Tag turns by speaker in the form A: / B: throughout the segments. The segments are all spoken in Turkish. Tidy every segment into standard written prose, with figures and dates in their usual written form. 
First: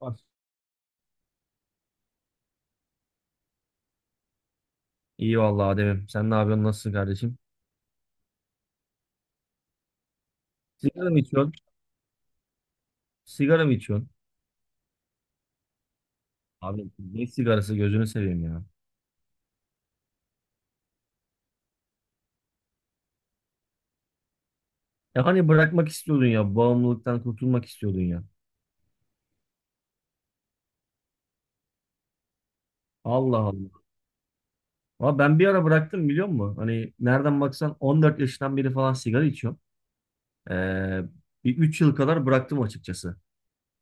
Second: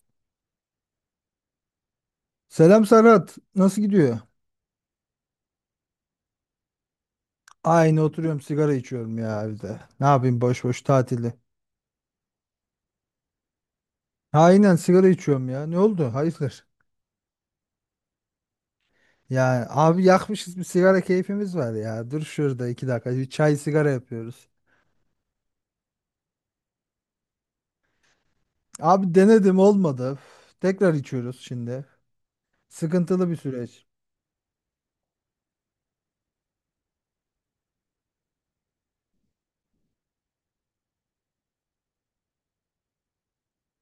A: Var.
B: Selam Serhat. Nasıl gidiyor?
A: İyi vallahi Adem'im. Sen ne yapıyorsun? Nasılsın kardeşim?
B: Aynı oturuyorum, sigara içiyorum ya evde. Ne yapayım, boş boş
A: Sigara mı
B: tatili.
A: içiyorsun? Sigara mı içiyorsun?
B: Aynen, sigara içiyorum ya. Ne oldu? Hayırdır?
A: Abi ne sigarası gözünü seveyim ya.
B: Ya abi, yakmışız bir sigara, keyfimiz var ya. Dur şurada 2 dakika bir çay sigara yapıyoruz.
A: Ya hani bırakmak istiyordun ya. Bağımlılıktan kurtulmak istiyordun ya.
B: Abi denedim, olmadı. Üf, tekrar içiyoruz şimdi. Sıkıntılı bir
A: Allah Allah.
B: süreç.
A: Ama ben bir ara bıraktım biliyor musun? Hani nereden baksan 14 yaşından beri falan sigara içiyorum. Ee, bir 3 yıl kadar bıraktım açıkçası.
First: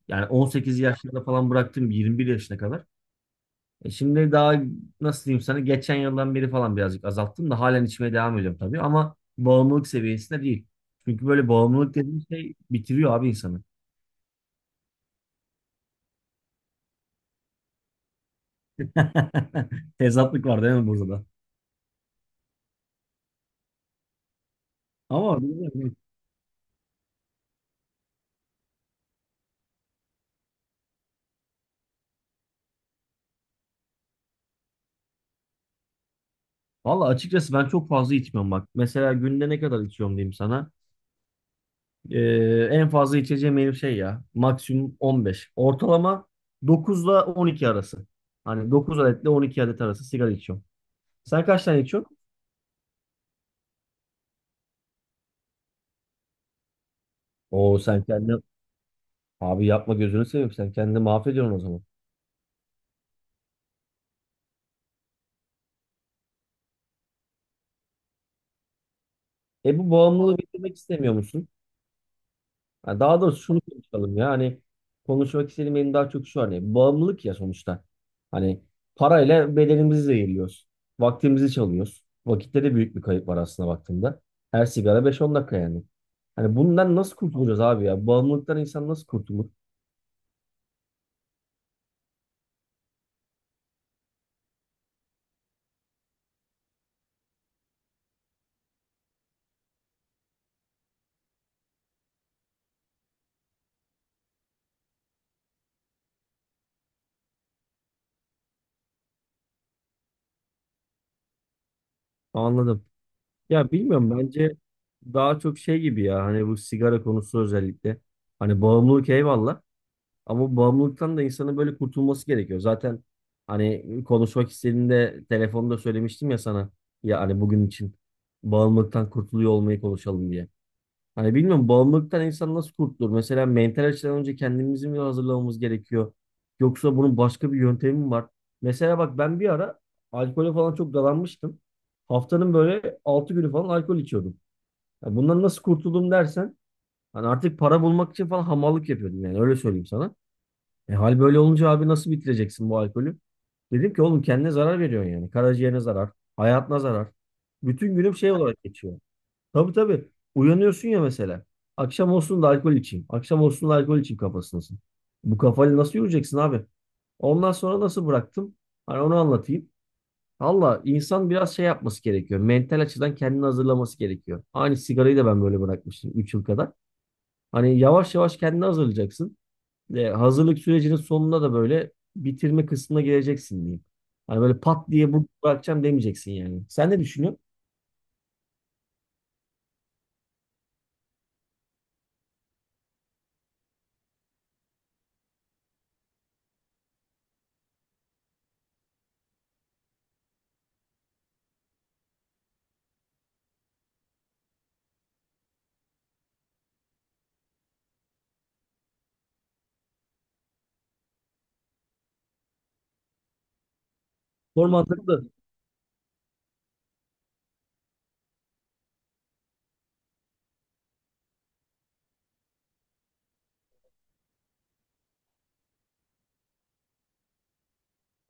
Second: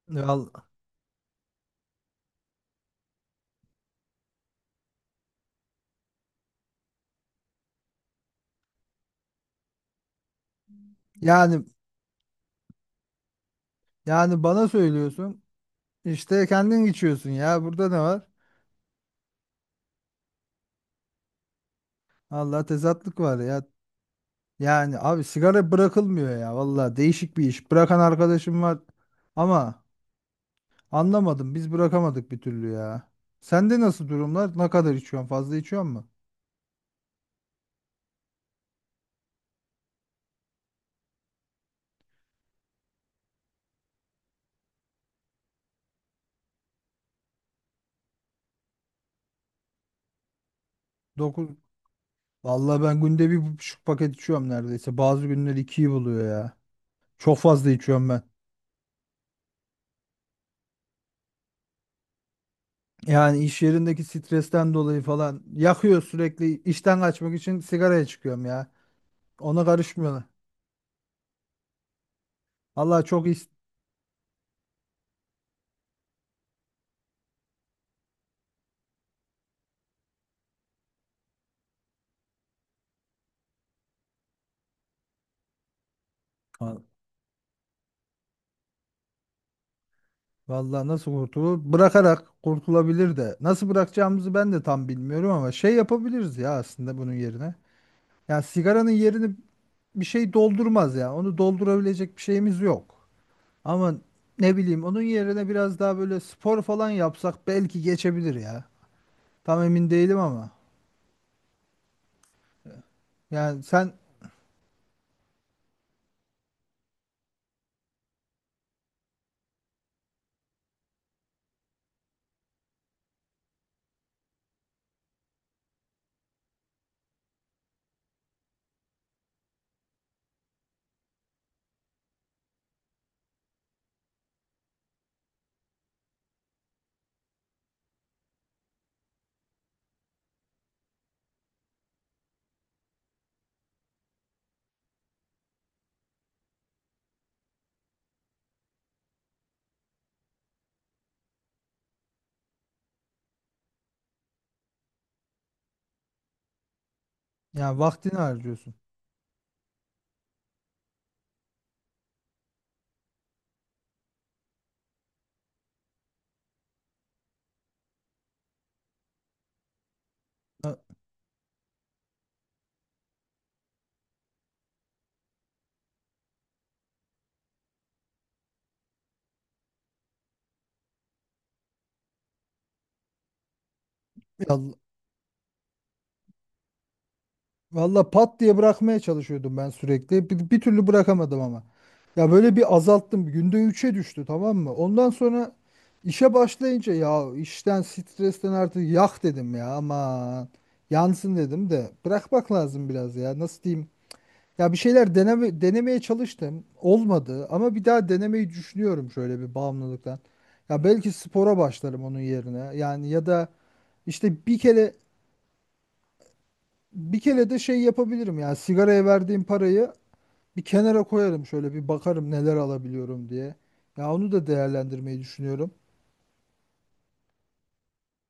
A: Yani
B: Vallahi.
A: 18 yaşlarında falan bıraktım 21 yaşına kadar. E şimdi daha nasıl diyeyim sana geçen yıldan beri falan birazcık azalttım da halen içmeye devam ediyorum tabii ama bağımlılık seviyesinde değil. Çünkü böyle
B: Yani
A: bağımlılık dediğin şey bitiriyor abi insanı.
B: yani bana söylüyorsun. İşte kendin içiyorsun ya. Burada ne var?
A: Tezatlık var değil mi burada da?
B: Allah, tezatlık var ya. Yani abi,
A: Ama
B: sigara
A: bilmiyorum.
B: bırakılmıyor ya, valla değişik bir iş. Bırakan arkadaşım var ama anlamadım, biz bırakamadık bir türlü ya. Sende nasıl durumlar? Ne kadar içiyorsun? Fazla içiyor musun?
A: Valla açıkçası ben çok fazla içmiyorum bak. Mesela günde ne kadar içiyorum diyeyim sana. Ee, en fazla içeceğim benim şey ya. Maksimum 15. Ortalama 9 ile 12 arası. Hani 9 adetle 12 adet arası sigara içiyorum. Sen
B: 9.
A: kaç tane içiyorsun?
B: Valla ben günde 1,5 paket içiyorum neredeyse. Bazı günler ikiyi buluyor ya. Çok fazla
A: Oo sen
B: içiyorum ben.
A: kendine Abi yapma gözünü seveyim sen kendini mahvediyorsun o zaman.
B: Yani iş yerindeki stresten dolayı falan yakıyor sürekli. İşten kaçmak için sigaraya çıkıyorum ya. Ona
A: E bu
B: karışmıyorlar.
A: bağımlılığı bitirmek istemiyor musun? Ha,
B: Allah
A: daha
B: çok iyi.
A: doğrusu şunu konuşalım ya hani konuşmak istediğim benim daha çok şu hani bağımlılık ya sonuçta. Hani parayla bedenimizi zehirliyoruz. Vaktimizi çalıyoruz. Vakitte de büyük bir kayıp var aslında baktığında. Her sigara beş on dakika yani. Hani bundan nasıl kurtulacağız abi ya? Bağımlılıktan insan nasıl kurtulur?
B: Vallahi nasıl kurtulur? Bırakarak kurtulabilir de. Nasıl bırakacağımızı ben de tam bilmiyorum ama şey yapabiliriz ya aslında bunun yerine. Ya sigaranın yerini bir şey doldurmaz ya. Onu doldurabilecek bir şeyimiz yok. Ama ne bileyim, onun yerine biraz daha böyle spor falan yapsak belki geçebilir ya. Tam emin değilim ama.
A: Anladım.
B: Yani
A: Ya
B: sen,
A: bilmiyorum bence daha çok şey gibi ya hani bu sigara konusu özellikle. Hani bağımlılık eyvallah. Ama bu bağımlılıktan da insanın böyle kurtulması gerekiyor. Zaten hani konuşmak istediğinde telefonda söylemiştim ya sana. Ya hani bugün için bağımlılıktan kurtuluyor olmayı konuşalım diye. Hani bilmiyorum bağımlılıktan insan nasıl kurtulur? Mesela mental açıdan önce kendimizi mi hazırlamamız gerekiyor? Yoksa bunun başka bir yöntemi mi var? Mesela bak ben bir ara alkole falan çok dalanmıştım. Haftanın böyle 6 günü falan alkol içiyordum. Ya bundan nasıl kurtuldum dersen hani artık para bulmak için falan hamallık yapıyordum yani öyle söyleyeyim sana. E, hal böyle olunca abi nasıl bitireceksin bu alkolü? Dedim ki oğlum kendine zarar veriyorsun yani. Karaciğerine zarar, hayatına zarar.
B: yani
A: Bütün
B: vaktini
A: günüm şey olarak
B: harcıyorsun.
A: geçiyor. Tabii tabii. Uyanıyorsun ya mesela. Akşam olsun da alkol içeyim. Akşam olsun da alkol içeyim kafasındasın. Bu kafayla nasıl yürüyeceksin abi? Ondan sonra nasıl bıraktım? Hani onu anlatayım. Valla insan biraz şey yapması gerekiyor. Mental açıdan kendini hazırlaması gerekiyor. Aynı sigarayı da ben böyle bırakmıştım 3 yıl kadar. Hani yavaş yavaş kendini hazırlayacaksın. E, hazırlık sürecinin sonunda da böyle bitirme kısmına geleceksin diyeyim. Hani
B: Ya
A: böyle pat diye bu bırakacağım demeyeceksin yani. Sen ne düşünüyorsun?
B: valla, pat diye bırakmaya çalışıyordum ben sürekli. Bir türlü bırakamadım ama. Ya böyle bir azalttım. Günde 3'e düştü, tamam mı? Ondan sonra işe başlayınca ya, işten stresten artık yak dedim ya aman. Yansın dedim de bırakmak lazım biraz ya, nasıl diyeyim. Ya bir şeyler denemeye çalıştım. Olmadı ama bir daha denemeyi düşünüyorum şöyle bir bağımlılıktan. Ya belki spora başlarım onun yerine. Yani ya da işte
A: Form da
B: bir kere de şey yapabilirim ya, sigaraya verdiğim parayı bir kenara koyarım, şöyle bir bakarım neler alabiliyorum diye. Ya onu da değerlendirmeyi düşünüyorum.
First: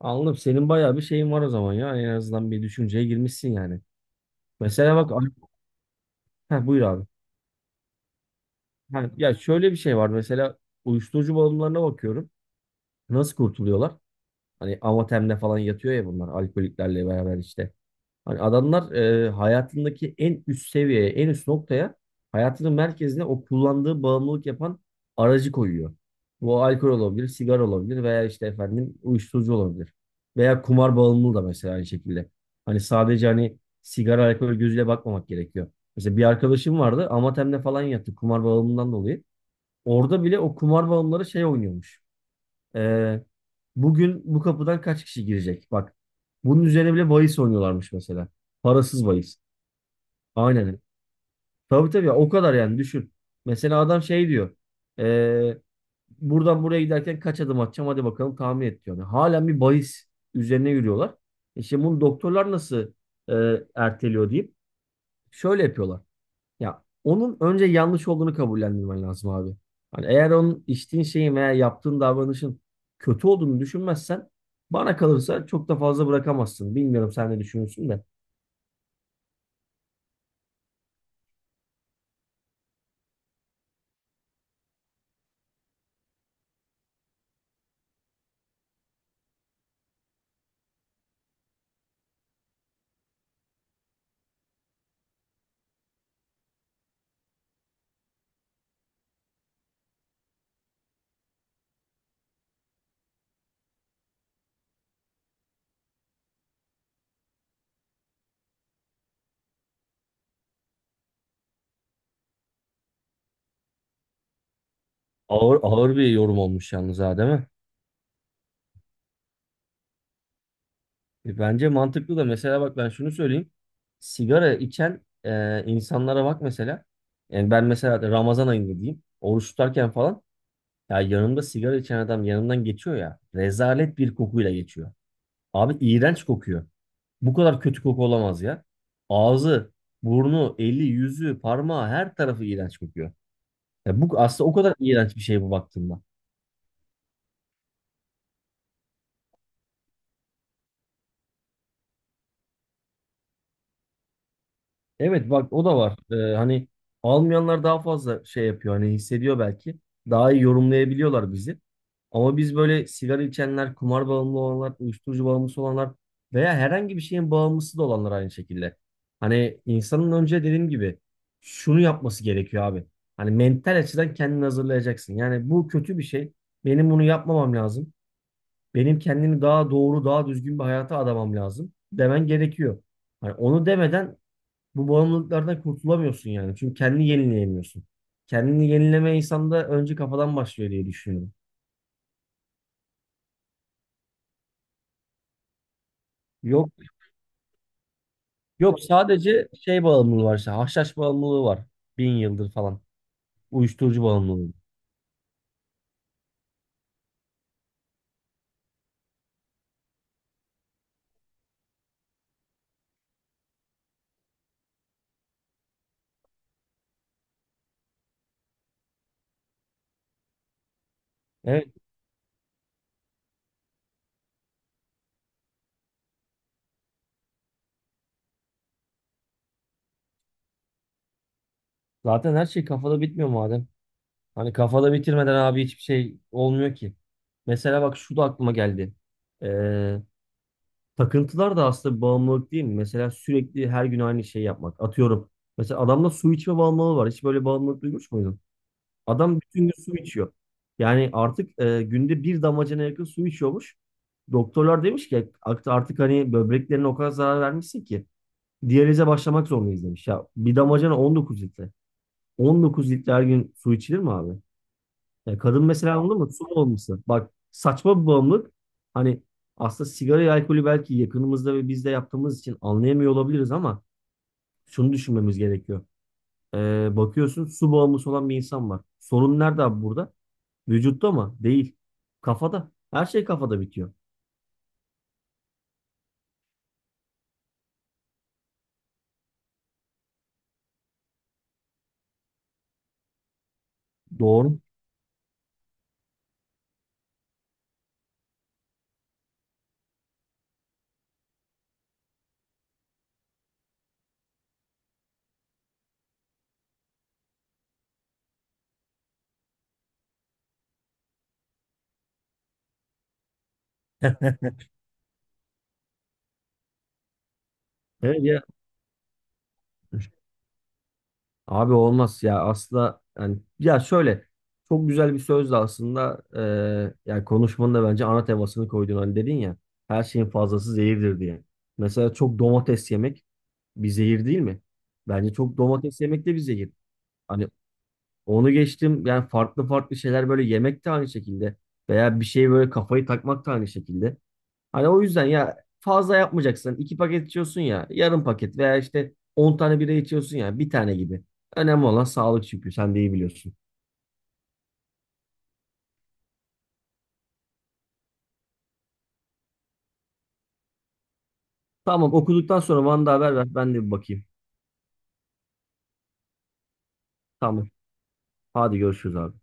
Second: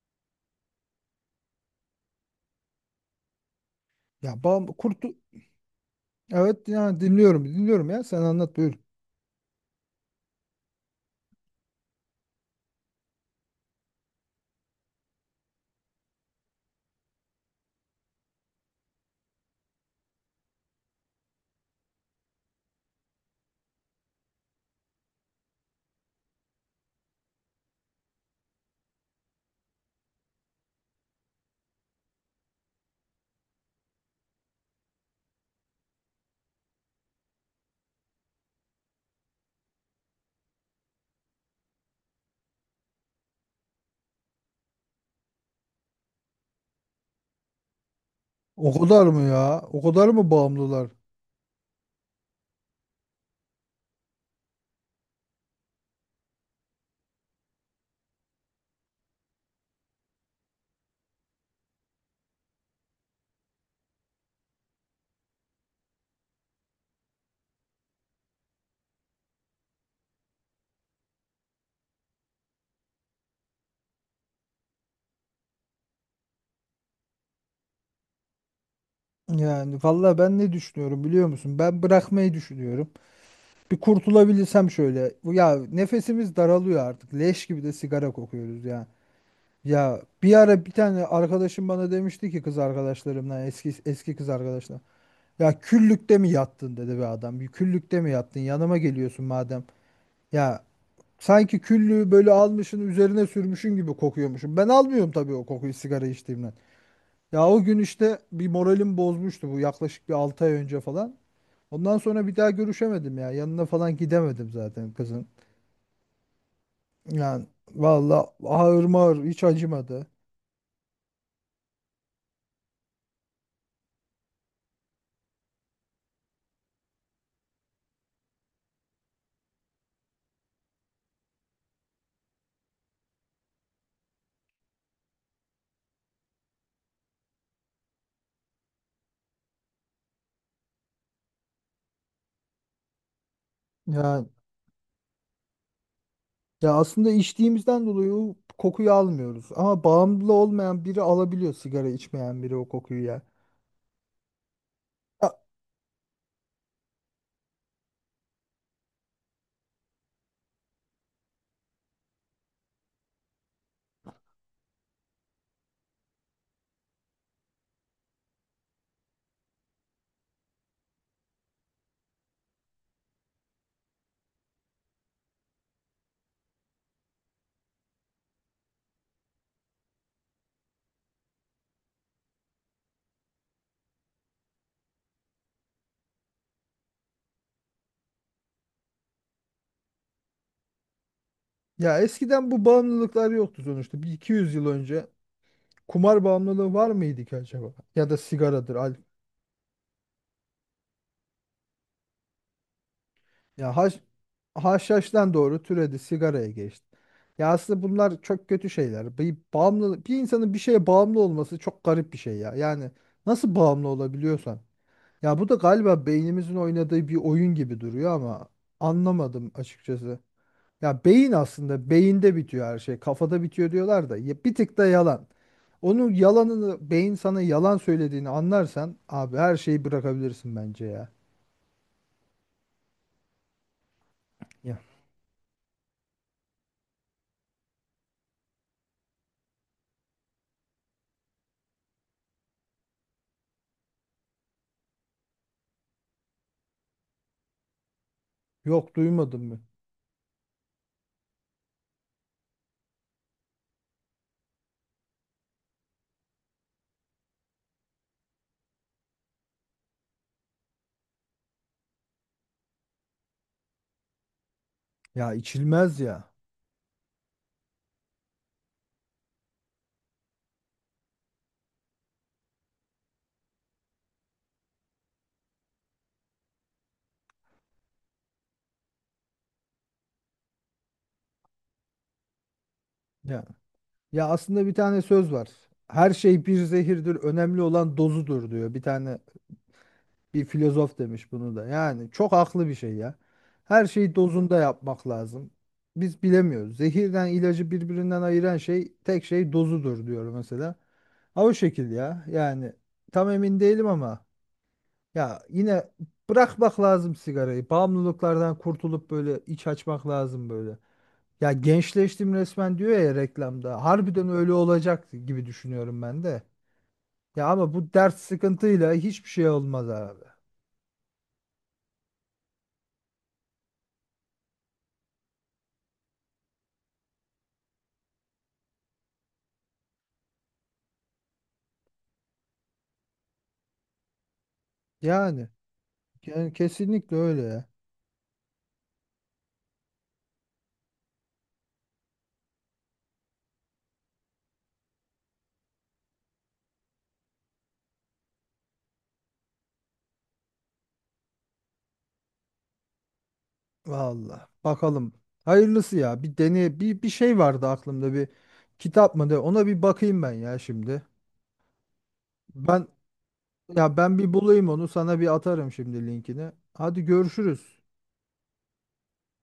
A: anladım. Senin bayağı bir şeyin var o zaman ya. En azından bir düşünceye girmişsin yani.
B: Ya bağım,
A: Mesela
B: kurtu
A: bak. Heh,
B: evet
A: buyur
B: yani
A: abi.
B: dinliyorum dinliyorum ya, sen anlat buyur.
A: Ha, ya şöyle bir şey var mesela uyuşturucu bağımlılarına bakıyorum. Nasıl kurtuluyorlar? Hani amatemle falan yatıyor ya bunlar alkoliklerle beraber işte. Hani adamlar hayatındaki en üst seviyeye, en üst noktaya hayatının merkezine o kullandığı bağımlılık yapan aracı koyuyor. Bu alkol olabilir, sigara olabilir veya işte efendim uyuşturucu olabilir. Veya kumar bağımlılığı da mesela aynı şekilde. Hani sadece hani sigara, alkol gözüyle bakmamak gerekiyor. Mesela bir arkadaşım vardı, Amatem'de falan yattı kumar bağımlılığından dolayı. Orada bile o kumar bağımlıları şey oynuyormuş. Ee, bugün bu kapıdan kaç kişi girecek? Bak bunun üzerine bile bahis oynuyorlarmış mesela.
B: O kadar
A: Parasız
B: mı
A: bahis.
B: ya? O kadar mı
A: Aynen.
B: bağımlılar?
A: Tabii tabii ya, o kadar yani düşün. Mesela adam şey diyor. ee, buradan buraya giderken kaç adım atacağım hadi bakalım tahmin et diyor. Yani halen bir bahis üzerine yürüyorlar. İşte bunu doktorlar nasıl e, erteliyor deyip şöyle yapıyorlar. Ya onun önce yanlış olduğunu kabullendirmen lazım abi. Hani eğer onun içtiğin şeyin veya yaptığın davranışın kötü olduğunu düşünmezsen bana kalırsa çok da fazla bırakamazsın. Bilmiyorum sen ne düşünüyorsun da.
B: Yani vallahi ben ne düşünüyorum biliyor musun? Ben bırakmayı düşünüyorum. Bir kurtulabilirsem şöyle. Ya nefesimiz daralıyor artık. Leş gibi de sigara kokuyoruz ya. Ya bir ara bir tane arkadaşım bana demişti ki, kız arkadaşlarımdan, eski eski kız arkadaşlar. Ya küllükte mi yattın dedi bir adam. Bir küllükte mi yattın? Yanıma geliyorsun madem. Ya sanki küllüğü böyle almışın üzerine sürmüşün gibi kokuyormuşum. Ben almıyorum tabii o kokuyu, sigara içtiğimden. Ya o gün işte bir moralim bozmuştu, bu yaklaşık bir 6 ay önce falan. Ondan sonra bir daha görüşemedim ya. Yanına falan gidemedim zaten kızın.
A: Ağır ağır bir yorum olmuş yalnız ha değil
B: Yani
A: mi?
B: valla, ağır mağır hiç acımadı.
A: E, bence mantıklı da mesela bak ben şunu söyleyeyim. Sigara içen insanlara bak mesela. Yani ben mesela Ramazan ayında diyeyim. Oruç tutarken falan ya yanımda sigara içen adam yanımdan geçiyor ya. Rezalet bir kokuyla geçiyor. Abi iğrenç kokuyor. Bu kadar kötü koku olamaz ya. Ağzı, burnu, eli, yüzü, parmağı her tarafı iğrenç kokuyor. Ya bu
B: Yani
A: aslında o kadar iğrenç bir şey bu baktığında.
B: ya, aslında içtiğimizden dolayı o kokuyu almıyoruz. Ama bağımlı olmayan biri alabiliyor, sigara içmeyen biri o kokuyu ya. Ya,
A: Evet bak o da var. Hani almayanlar daha fazla şey yapıyor hani hissediyor belki. Daha iyi yorumlayabiliyorlar bizi. Ama biz böyle sigara içenler, kumar bağımlı olanlar, uyuşturucu bağımlısı olanlar veya herhangi bir şeyin bağımlısı da olanlar aynı şekilde. Hani insanın önce dediğim gibi şunu yapması gerekiyor abi. Hani mental açıdan kendini hazırlayacaksın. Yani bu kötü bir şey. Benim bunu yapmamam lazım. Benim kendimi daha doğru, daha düzgün bir hayata adamam lazım demen gerekiyor. Hani onu demeden bu bağımlılıklardan kurtulamıyorsun yani. Çünkü kendini yenileyemiyorsun. Kendini yenileme insanda önce kafadan başlıyor diye düşünüyorum.
B: ya, eskiden bu bağımlılıklar yoktu sonuçta. Bir 200 yıl önce kumar
A: Yok
B: bağımlılığı var mıydı ki acaba? Ya da sigaradır.
A: yok sadece şey bağımlılığı var işte. Haşhaş bağımlılığı var. Bin yıldır falan.
B: Ya haş,
A: Uyuşturucu bağımlılığı.
B: haşhaştan doğru türedi, sigaraya geçti. Ya aslında bunlar çok kötü şeyler. Bir bağımlılık, bir insanın bir şeye bağımlı olması çok garip bir şey ya. Yani nasıl bağımlı olabiliyorsan. Ya bu da galiba beynimizin oynadığı bir oyun gibi duruyor ama anlamadım açıkçası. Ya beyin,
A: Evet.
B: aslında beyinde bitiyor her şey. Kafada bitiyor diyorlar da ya, bir tık da yalan. Onun yalanını, beyin sana yalan söylediğini anlarsan abi her şeyi bırakabilirsin bence ya.
A: Zaten her şey kafada bitmiyor madem. Hani
B: Ya
A: kafada bitirmeden abi hiçbir şey olmuyor ki. Mesela bak şu da aklıma geldi. Ee, takıntılar da aslında bir bağımlılık değil mi? Mesela sürekli her gün aynı şeyi yapmak. Atıyorum. Mesela adamda su içme bağımlılığı var. Hiç böyle bağımlılık duymuş muydun?
B: yok,
A: Adam
B: duymadın mı?
A: bütün gün su içiyor. Yani artık günde bir damacana yakın su içiyormuş. Doktorlar demiş ki "Artık hani böbreklerine o kadar zarar vermişsin ki diyalize başlamak zorundayız demiş. Ya bir damacana 19 litre. 19 litre her gün su içilir mi abi?
B: Ya
A: Ya kadın mesela
B: içilmez
A: anladın
B: ya.
A: mı? Su bağımlısı. Bak saçma bir bağımlılık. Hani aslında sigarayı, alkolü belki yakınımızda ve biz de yaptığımız için anlayamıyor olabiliriz ama şunu düşünmemiz gerekiyor. E, bakıyorsun su bağımlısı olan bir insan var. Sorun nerede abi burada? Vücutta mı? Değil. Kafada. Her şey
B: Ya
A: kafada bitiyor.
B: ya, aslında bir tane söz var. Her şey bir zehirdir. Önemli olan dozudur diyor bir tane, bir filozof demiş bunu da. Yani çok haklı bir şey ya. Her şeyi dozunda
A: Doğru.
B: yapmak lazım. Biz bilemiyoruz. Zehirden ilacı birbirinden ayıran şey tek şey dozudur diyor mesela. Ha, o şekil ya. Yani tam emin değilim ama ya, yine bırakmak lazım sigarayı. Bağımlılıklardan kurtulup böyle iç açmak lazım böyle. Ya gençleştim resmen diyor ya reklamda. Harbiden öyle olacak gibi düşünüyorum ben de. Ya ama bu dert
A: Evet ya.
B: sıkıntıyla hiçbir şey olmaz abi.
A: Abi olmaz ya aslında yani ya şöyle çok güzel bir söz de aslında yani konuşmanın da bence ana temasını koydun hani dedin ya her şeyin fazlası zehirdir diye. Mesela çok domates yemek bir zehir değil mi? Bence
B: Yani.
A: çok domates yemek de bir
B: Yani
A: zehir.
B: kesinlikle öyle
A: Hani
B: ya.
A: onu geçtim yani farklı farklı şeyler böyle yemek de aynı şekilde veya bir şeye böyle kafayı takmak da aynı şekilde. Hani o yüzden ya fazla yapmayacaksın. 2 paket içiyorsun ya yarım paket veya işte 10 tane bira içiyorsun ya bir tane gibi. Önemli olan sağlık çünkü sen de iyi biliyorsun.
B: Vallahi bakalım. Hayırlısı ya. Bir deney, bir şey vardı aklımda, bir kitap mı de, ona bir bakayım ben ya şimdi.
A: Tamam okuduktan sonra
B: Ben
A: bana da haber ver ben de bir
B: ya ben
A: bakayım.
B: bir bulayım onu, sana bir atarım şimdi linkini. Hadi
A: Tamam
B: görüşürüz.
A: hadi görüşürüz abi.